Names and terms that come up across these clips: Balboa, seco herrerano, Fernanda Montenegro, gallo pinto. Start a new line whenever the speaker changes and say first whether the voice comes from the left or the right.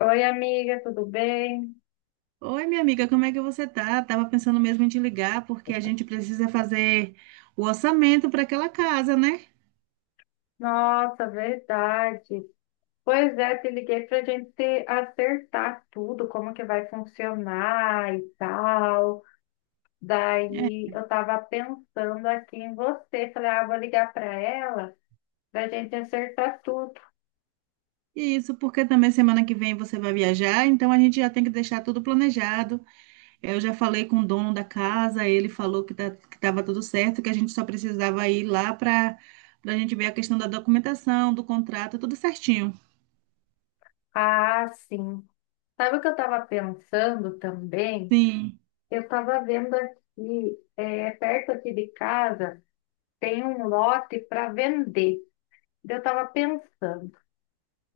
left: Oi, amiga, tudo bem?
right: Oi, minha amiga, como é que você tá? Tava pensando mesmo em te ligar, porque a gente precisa fazer o orçamento para aquela casa, né?
left: Nossa, verdade. Pois é, te liguei para a gente se acertar tudo, como que vai funcionar e tal.
right: É.
left: Daí eu estava pensando aqui em você, falei, vou ligar para ela para a gente acertar tudo.
right: Isso, porque também semana que vem você vai viajar, então a gente já tem que deixar tudo planejado. É, eu já falei com o dono da casa, ele falou que tá, que estava tudo certo, que a gente só precisava ir lá para a gente ver a questão da documentação, do contrato, tudo certinho.
left: Ah, sim. Sabe o que eu estava pensando também?
right: Sim.
left: Eu estava vendo aqui, perto aqui de casa, tem um lote para vender. Eu estava pensando.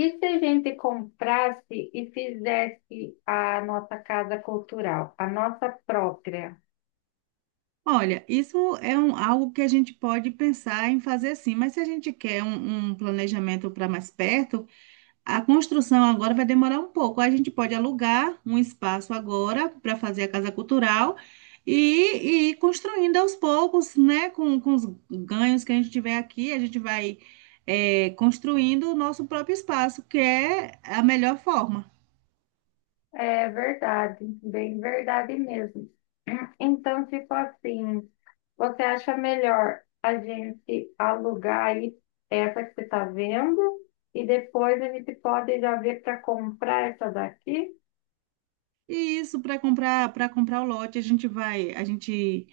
left: E se a gente comprasse e fizesse a nossa casa cultural, a nossa própria?
right: Olha, isso é algo que a gente pode pensar em fazer, sim, mas se a gente quer um planejamento para mais perto, a construção agora vai demorar um pouco. A gente pode alugar um espaço agora para fazer a casa cultural e, ir construindo aos poucos, né? Com os ganhos que a gente tiver aqui, a gente vai, construindo o nosso próprio espaço, que é a melhor forma.
left: É verdade, bem verdade mesmo. Então, tipo assim, você acha melhor a gente alugar aí essa que você está vendo e depois a gente pode já ver para comprar essa daqui?
right: E isso, para comprar o lote, a gente vai, a gente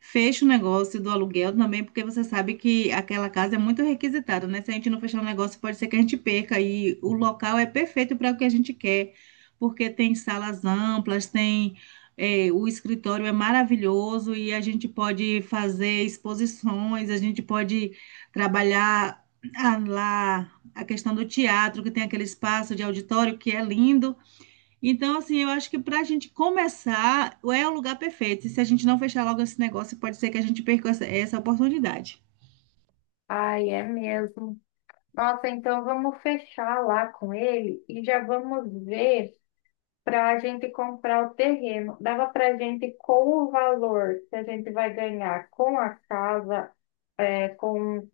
right: fecha o negócio do aluguel também, porque você sabe que aquela casa é muito requisitada, né? Se a gente não fechar o negócio, pode ser que a gente perca. E o local é perfeito para o que a gente quer, porque tem salas amplas, tem o escritório é maravilhoso e a gente pode fazer exposições, a gente pode trabalhar, ah, lá a questão do teatro, que tem aquele espaço de auditório que é lindo. Então, assim, eu acho que para a gente começar é o lugar perfeito. E se a gente não fechar logo esse negócio, pode ser que a gente perca essa oportunidade.
left: Ai, é mesmo. Nossa, então vamos fechar lá com ele e já vamos ver, para a gente comprar o terreno. Dava para a gente, com o valor que a gente vai ganhar com a casa, com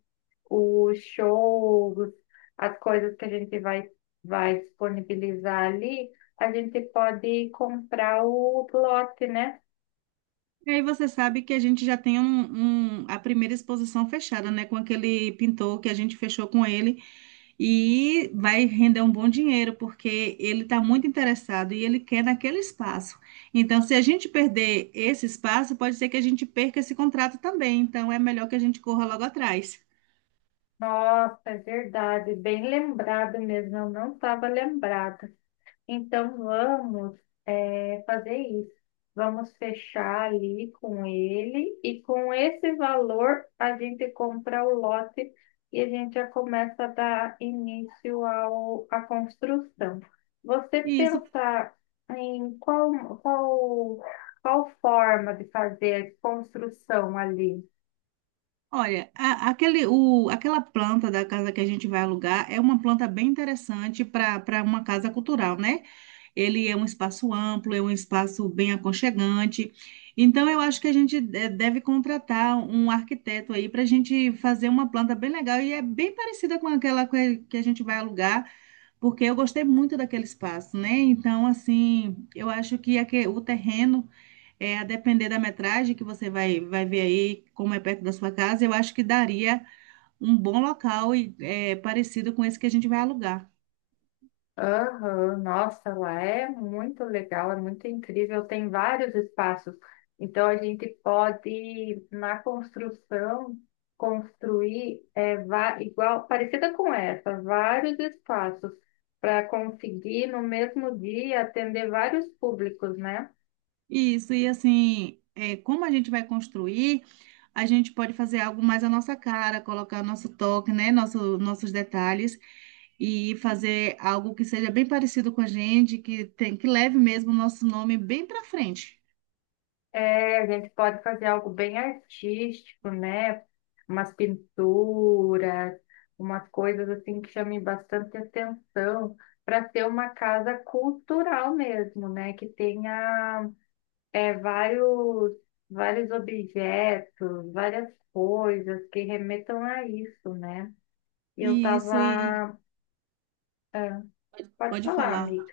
left: os shows, as coisas que a gente vai disponibilizar ali, a gente pode comprar o lote, né?
right: E aí você sabe que a gente já tem a primeira exposição fechada, né? Com aquele pintor que a gente fechou com ele. E vai render um bom dinheiro, porque ele está muito interessado e ele quer naquele espaço. Então, se a gente perder esse espaço, pode ser que a gente perca esse contrato também. Então, é melhor que a gente corra logo atrás.
left: Nossa, é verdade, bem lembrado mesmo, eu não estava lembrada. Então vamos, fazer isso. Vamos fechar ali com ele e com esse valor a gente compra o lote e a gente já começa a dar início à construção. Você
right: E isso.
left: pensar em qual, qual forma de fazer a construção ali?
right: Olha, aquela planta da casa que a gente vai alugar é uma planta bem interessante para uma casa cultural, né? Ele é um espaço amplo, é um espaço bem aconchegante. Então, eu acho que a gente deve contratar um arquiteto aí para a gente fazer uma planta bem legal e é bem parecida com aquela que a gente vai alugar, porque eu gostei muito daquele espaço, né? Então, assim, eu acho que o terreno, é, a depender da metragem que você vai ver aí, como é perto da sua casa, eu acho que daria um bom local e é parecido com esse que a gente vai alugar.
left: Aham. Nossa, lá é muito legal, é muito incrível, tem vários espaços. Então a gente pode, na construção, construir, igual, parecida com essa, vários espaços para conseguir no mesmo dia atender vários públicos, né?
right: Isso, e assim, é, como a gente vai construir, a gente pode fazer algo mais à nossa cara, colocar nosso toque, né? Nossos detalhes e fazer algo que seja bem parecido com a gente, que tem, que leve mesmo o nosso nome bem para frente.
left: É, a gente pode fazer algo bem artístico, né? Umas pinturas, umas coisas assim que chamem bastante atenção, para ser uma casa cultural mesmo, né? Que tenha é, vários, vários objetos, várias coisas que remetam a isso, né? E eu
right: E isso, e
left: tava. Pode
right: pode
left: falar,
right: falar.
left: amiga.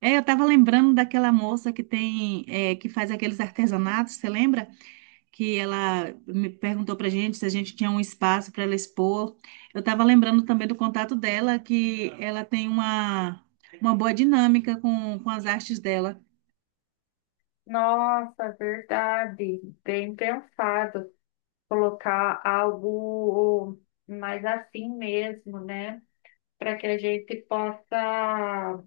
right: É, eu estava lembrando daquela moça que tem, é, que faz aqueles artesanatos, você lembra? Que ela me perguntou pra gente se a gente tinha um espaço para ela expor. Eu estava lembrando também do contato dela, que ela tem uma boa dinâmica com as artes dela.
left: Nossa, verdade. Bem pensado. Colocar algo mais assim mesmo, né? Para que a gente possa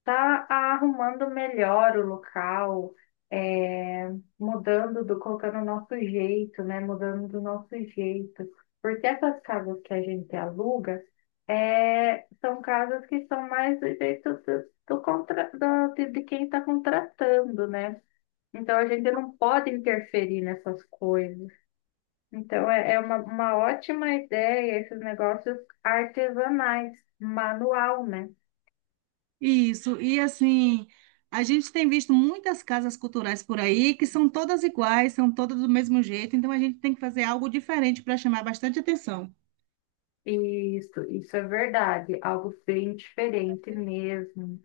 left: estar arrumando melhor o local, é, mudando, colocando o nosso jeito, né? Mudando do nosso jeito. Porque essas casas que a gente aluga, são casas que são mais do jeito de quem está contratando, né? Então a gente não pode interferir nessas coisas. Então, é uma ótima ideia esses negócios artesanais, manual, né?
right: Isso, e assim, a gente tem visto muitas casas culturais por aí que são todas iguais, são todas do mesmo jeito, então a gente tem que fazer algo diferente para chamar bastante atenção.
left: Isso é verdade, algo bem diferente mesmo.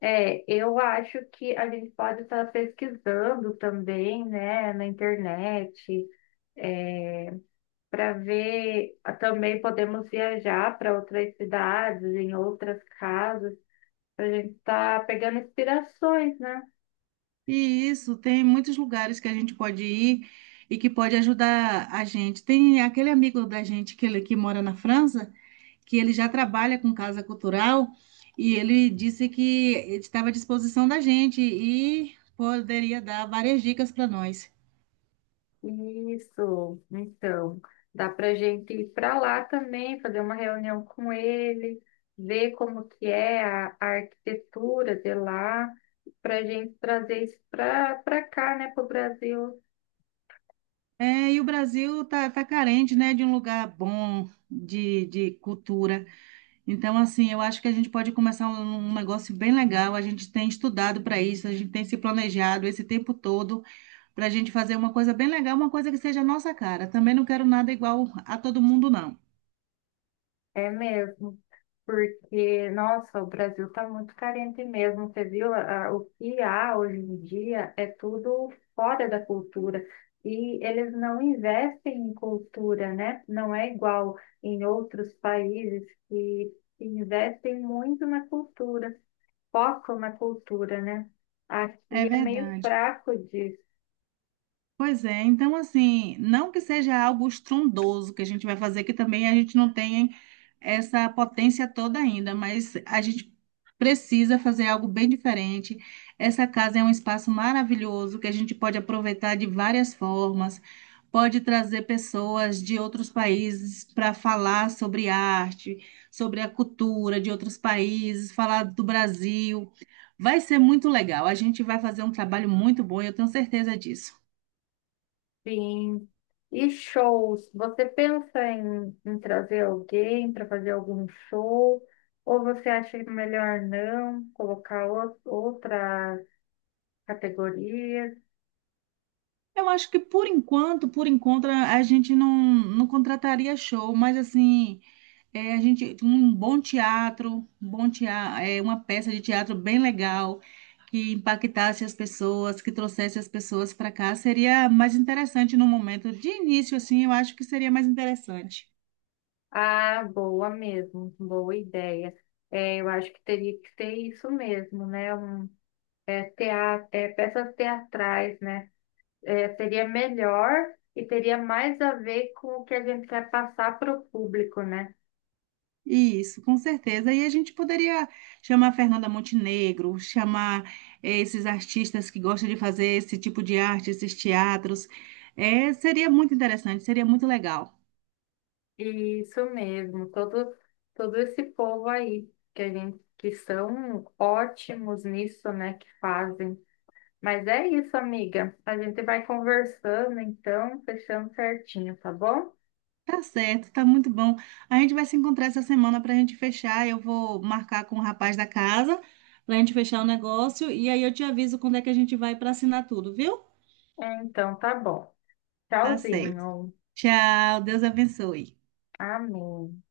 left: É, eu acho que a gente pode estar pesquisando também, né, na internet, para ver. Também podemos viajar para outras cidades, em outras casas, para a gente estar pegando inspirações, né?
right: E isso, tem muitos lugares que a gente pode ir e que pode ajudar a gente. Tem aquele amigo da gente que, que mora na França, que ele já trabalha com casa cultural e ele disse que estava à disposição da gente e poderia dar várias dicas para nós.
left: Isso, então, dá para gente ir para lá também, fazer uma reunião com ele, ver como que é a arquitetura de lá, para gente trazer isso para cá, né, para o Brasil.
right: É, e o Brasil tá carente, né, de um lugar bom de cultura. Então, assim, eu acho que a gente pode começar um negócio bem legal. A gente tem estudado para isso, a gente tem se planejado esse tempo todo, para a gente fazer uma coisa bem legal, uma coisa que seja a nossa cara. Também não quero nada igual a todo mundo, não.
left: É mesmo. Porque, nossa, o Brasil está muito carente mesmo. Você viu o que há hoje em dia é tudo fora da cultura. E eles não investem em cultura, né? Não é igual em outros países que investem muito na cultura, focam na cultura, né?
right: É
left: Aqui é meio
right: verdade.
left: fraco disso.
right: Pois é, então assim, não que seja algo estrondoso que a gente vai fazer, que também a gente não tem essa potência toda ainda, mas a gente precisa fazer algo bem diferente. Essa casa é um espaço maravilhoso que a gente pode aproveitar de várias formas, pode trazer pessoas de outros países para falar sobre arte, sobre a cultura de outros países, falar do Brasil. Vai ser muito legal, a gente vai fazer um trabalho muito bom, eu tenho certeza disso.
left: Sim. E shows? Você pensa em, trazer alguém para fazer algum show? Ou você acha melhor não colocar outras categorias?
right: Eu acho que por enquanto, a gente não contrataria show, mas assim, é, a gente um bom teatro, é, uma peça de teatro bem legal que impactasse as pessoas, que trouxesse as pessoas para cá, seria mais interessante no momento de início, assim, eu acho que seria mais interessante.
left: Ah, boa mesmo, boa ideia. É, eu acho que teria que ser isso mesmo, né? Teatro, peças teatrais, né? É, seria melhor e teria mais a ver com o que a gente quer passar para o público, né?
right: Isso, com certeza. E a gente poderia chamar Fernanda Montenegro, chamar esses artistas que gostam de fazer esse tipo de arte, esses teatros. Seria muito interessante, seria muito legal.
left: Isso mesmo, todo esse povo aí que a gente que são ótimos nisso, né, que fazem. Mas é isso, amiga. A gente vai conversando, então, fechando certinho, tá bom?
right: Tá certo, tá muito bom. A gente vai se encontrar essa semana para a gente fechar. Eu vou marcar com o rapaz da casa para a gente fechar o negócio. E aí eu te aviso quando é que a gente vai para assinar tudo, viu?
left: É, então, tá bom.
right: Tá certo.
left: Tchauzinho.
right: Tchau, Deus abençoe.
left: Amém.